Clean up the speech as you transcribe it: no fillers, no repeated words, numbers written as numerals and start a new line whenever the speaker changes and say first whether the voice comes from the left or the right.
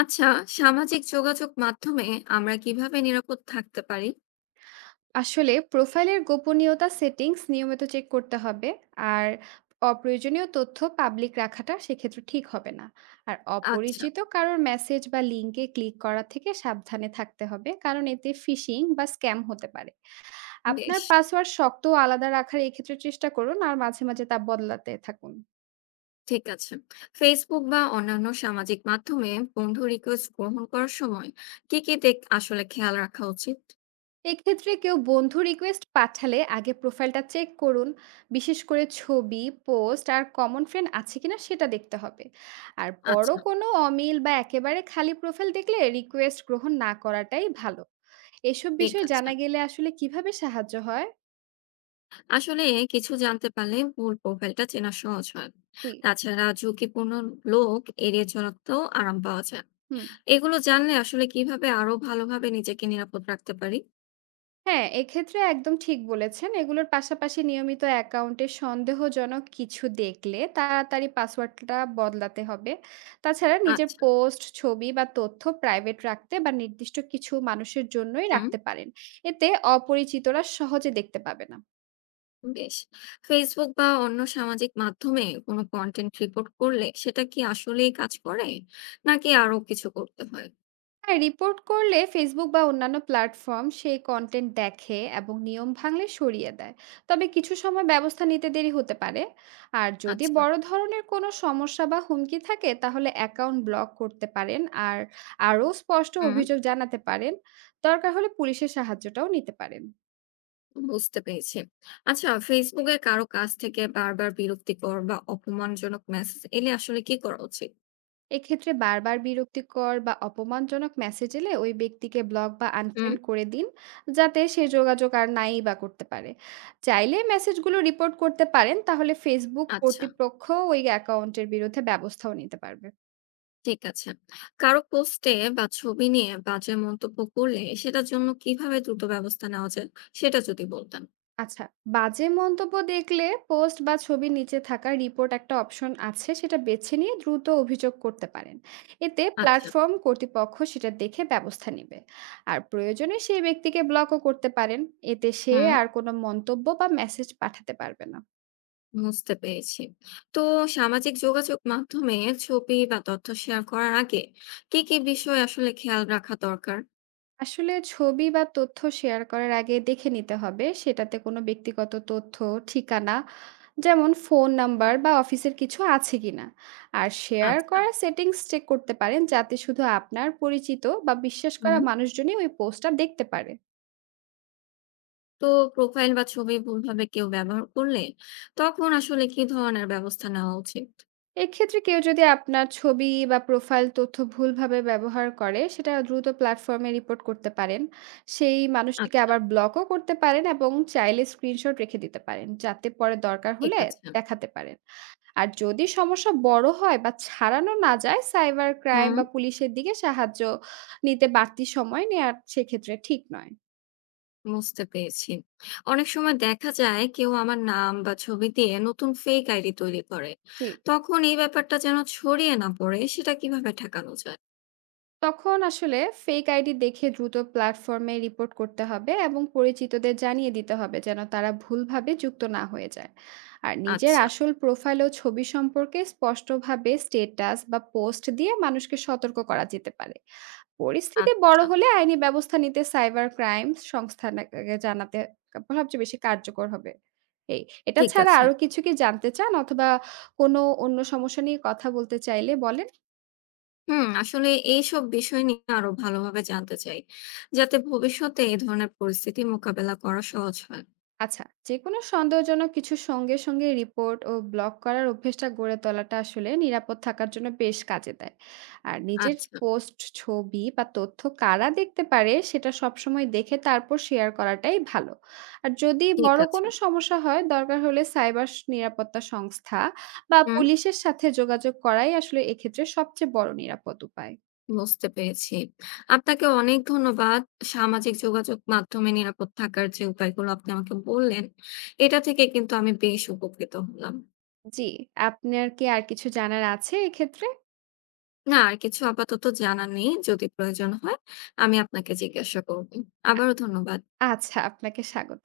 left: আচ্ছা, সামাজিক যোগাযোগ মাধ্যমে আমরা কিভাবে নিরাপদ থাকতে পারি?
right: আসলে প্রোফাইলের গোপনীয়তা সেটিংস নিয়মিত চেক করতে হবে। আর অপ্রয়োজনীয় তথ্য পাবলিক রাখাটা সেক্ষেত্রে ঠিক হবে না। আর
left: আচ্ছা,
right: অপরিচিত কারোর মেসেজ বা লিঙ্কে ক্লিক করা থেকে সাবধানে থাকতে হবে, কারণ এতে ফিশিং বা স্ক্যাম হতে পারে। আপনার
left: বেশ।
right: পাসওয়ার্ড শক্ত ও আলাদা রাখার এক্ষেত্রে চেষ্টা করুন, আর মাঝে মাঝে তা বদলাতে থাকুন।
left: ঠিক আছে। Facebook বা অন্যান্য সামাজিক মাধ্যমে বন্ধু রিকোয়েস্ট গ্রহণ করার সময় কি, কি দিক আসলে খেয়াল রাখা উচিত?
right: এক্ষেত্রে কেউ বন্ধু রিকোয়েস্ট পাঠালে আগে প্রোফাইলটা চেক করুন। বিশেষ করে ছবি, পোস্ট আর কমন ফ্রেন্ড আছে কিনা সেটা দেখতে হবে। আর বড়
left: আচ্ছা,
right: কোনো অমিল বা একেবারে খালি প্রোফাইল দেখলে রিকোয়েস্ট গ্রহণ না করাটাই ভালো। এসব
left: ঠিক
right: বিষয়
left: আছে।
right: জানা গেলে আসলে কিভাবে সাহায্য হয়?
left: আসলে কিছু জানতে পারলে মূল প্রোফাইলটা চেনা সহজ হয়।
right: জি।
left: তাছাড়া ঝুঁকিপূর্ণ লোক এড়িয়ে চলাতেও আরাম পাওয়া যায়।
right: হুম।
left: এগুলো জানলে আসলে কিভাবে আরো ভালোভাবে নিজেকে নিরাপদ রাখতে পারি?
right: হ্যাঁ, এক্ষেত্রে একদম ঠিক বলেছেন। এগুলোর পাশাপাশি নিয়মিত অ্যাকাউন্টে সন্দেহজনক কিছু দেখলে তাড়াতাড়ি পাসওয়ার্ডটা বদলাতে হবে। তাছাড়া নিজের
left: আচ্ছা,
right: পোস্ট, ছবি বা তথ্য প্রাইভেট রাখতে বা নির্দিষ্ট কিছু মানুষের জন্যই
left: হুম।
right: রাখতে পারেন। এতে অপরিচিতরা সহজে দেখতে পাবে না।
left: বেশ। Facebook বা অন্য সামাজিক মাধ্যমে কোনো কনটেন্ট রিপোর্ট করলে সেটা কি আসলেই কাজ করে? নাকি আরো কিছু করতে হয়?
right: হ্যাঁ, রিপোর্ট করলে ফেসবুক বা অন্যান্য প্ল্যাটফর্ম সেই কন্টেন্ট দেখে এবং নিয়ম ভাঙলে সরিয়ে দেয়। তবে কিছু সময় ব্যবস্থা নিতে দেরি হতে পারে। আর যদি
left: আচ্ছা।
right: বড় ধরনের কোনো সমস্যা বা হুমকি থাকে, তাহলে অ্যাকাউন্ট ব্লক করতে পারেন। আর আরও স্পষ্ট
left: হুম,
right: অভিযোগ জানাতে পারেন। দরকার হলে পুলিশের সাহায্যটাও নিতে পারেন।
left: বুঝতে পেরেছি। আচ্ছা, Facebook এ কারো কাছ থেকে বারবার বিরক্তিকর বা অপমানজনক মেসেজ এলে আসলে কি করা উচিত?
right: এক্ষেত্রে বারবার বিরক্তিকর বা অপমানজনক মেসেজ এলে ওই ব্যক্তিকে ব্লক বা
left: হুম,
right: আনফ্রেন্ড করে দিন, যাতে সে যোগাযোগ আর নাই বা করতে পারে। চাইলে মেসেজগুলো রিপোর্ট করতে পারেন, তাহলে ফেসবুক
left: আচ্ছা।
right: কর্তৃপক্ষ ওই অ্যাকাউন্টের বিরুদ্ধে ব্যবস্থাও নিতে পারবে।
left: ঠিক আছে। কারো পোস্টে বা ছবি নিয়ে বাজে মন্তব্য করলে সেটার জন্য কিভাবে দ্রুত ব্যবস্থা নেওয়া যায়? সেটা যদি বলতেন।
right: আচ্ছা, বাজে মন্তব্য দেখলে পোস্ট বা ছবির নিচে থাকা রিপোর্ট একটা অপশন আছে, সেটা বেছে নিয়ে দ্রুত অভিযোগ করতে পারেন। এতে
left: আচ্ছা।
right: প্ল্যাটফর্ম কর্তৃপক্ষ সেটা দেখে ব্যবস্থা নেবে। আর প্রয়োজনে সেই ব্যক্তিকে ব্লকও করতে পারেন। এতে সে
left: হুম।
right: আর কোনো মন্তব্য বা মেসেজ পাঠাতে পারবে না।
left: বুঝতে পেরেছি। তো সামাজিক যোগাযোগ মাধ্যমে ছবি বা তথ্য শেয়ার করার আগে কি, কি বিষয় আসলে খেয়াল রাখা দরকার?
right: আসলে ছবি বা তথ্য শেয়ার করার আগে দেখে নিতে হবে সেটাতে কোনো ব্যক্তিগত তথ্য, ঠিকানা, যেমন ফোন নাম্বার বা অফিসের কিছু আছে কিনা। আর শেয়ার
left: আচ্ছা।
right: করা সেটিংস চেক করতে পারেন, যাতে শুধু আপনার পরিচিত বা বিশ্বাস
left: হুম।
right: করা মানুষজনই ওই পোস্টটা দেখতে পারে।
left: তো প্রোফাইল বা ছবি ভুলভাবে কেউ ব্যবহার করলে তখন আসলে কি ধরনের ব্যবস্থা নেওয়া উচিত?
right: এক্ষেত্রে কেউ যদি আপনার ছবি বা প্রোফাইল তথ্য ভুলভাবে ব্যবহার করে, সেটা দ্রুত প্ল্যাটফর্মে রিপোর্ট করতে পারেন। সেই মানুষটিকে
left: আচ্ছা,
right: আবার ব্লকও করতে পারেন এবং চাইলে স্ক্রিনশট রেখে দিতে পারেন, যাতে পরে দরকার
left: ঠিক
right: হলে
left: আছে।
right: দেখাতে পারেন। আর যদি সমস্যা বড় হয় বা ছাড়ানো না যায়, সাইবার ক্রাইম
left: হুম,
right: বা পুলিশের দিকে সাহায্য নিতে বাড়তি সময় নেওয়ার সেক্ষেত্রে ঠিক নয়।
left: বুঝতে পেরেছি। অনেক সময় দেখা যায় কেউ আমার নাম বা ছবি দিয়ে নতুন ফেক আইডি তৈরি করে।
right: জি।
left: তখন এই ব্যাপারটা যেন ছড়িয়ে না পড়ে সেটা কিভাবে ঠেকানো যায়?
right: তখন আসলে ফেক আইডি দেখে দ্রুত প্ল্যাটফর্মে রিপোর্ট করতে হবে এবং পরিচিতদের জানিয়ে দিতে হবে যেন তারা ভুলভাবে যুক্ত না হয়ে যায়। আর নিজের
left: আচ্ছা,
right: আসল প্রোফাইল ও ছবি সম্পর্কে স্পষ্টভাবে স্টেটাস বা পোস্ট দিয়ে মানুষকে সতর্ক করা যেতে পারে। পরিস্থিতি বড়
left: আচ্ছা।
right: হলে আইনি ব্যবস্থা নিতে সাইবার ক্রাইম সংস্থাকে জানাতে সবচেয়ে বেশি কার্যকর হবে। এই এটা
left: ঠিক
right: ছাড়া
left: আছে।
right: আরো কিছু কি জানতে চান, অথবা কোনো অন্য সমস্যা নিয়ে কথা বলতে চাইলে বলেন।
left: হুম, আসলে এইসব বিষয় নিয়ে আরো ভালোভাবে জানতে চাই, যাতে ভবিষ্যতে এই ধরনের পরিস্থিতি মোকাবেলা করা সহজ হয়।
right: আচ্ছা, যেকোনো সন্দেহজনক কিছুর সঙ্গে সঙ্গে রিপোর্ট ও ব্লক করার অভ্যেসটা গড়ে তোলাটা আসলে নিরাপদ থাকার জন্য বেশ কাজে দেয়। আর নিজের
left: আচ্ছা,
right: পোস্ট, ছবি বা তথ্য কারা দেখতে পারে সেটা সবসময় দেখে তারপর শেয়ার করাটাই ভালো। আর যদি
left: ঠিক
right: বড়
left: আছে।
right: কোনো সমস্যা হয়, দরকার হলে নিরাপত্তা সংস্থা বা
left: হুম,
right: পুলিশের সাথে যোগাযোগ করাই আসলে এক্ষেত্রে সবচেয়ে বড় নিরাপদ উপায়।
left: বুঝতে পেরেছি। আপনাকে অনেক ধন্যবাদ। সামাজিক যোগাযোগ মাধ্যমে নিরাপদ থাকার যে উপায়গুলো আপনি আমাকে বললেন, এটা থেকে কিন্তু আমি বেশ উপকৃত হলাম।
right: জি, আপনার কি আর কিছু জানার আছে এক্ষেত্রে?
left: না, আর কিছু আপাতত জানা নেই। যদি প্রয়োজন হয়, আমি আপনাকে জিজ্ঞাসা করব। আবারও ধন্যবাদ।
right: আচ্ছা, আপনাকে স্বাগত।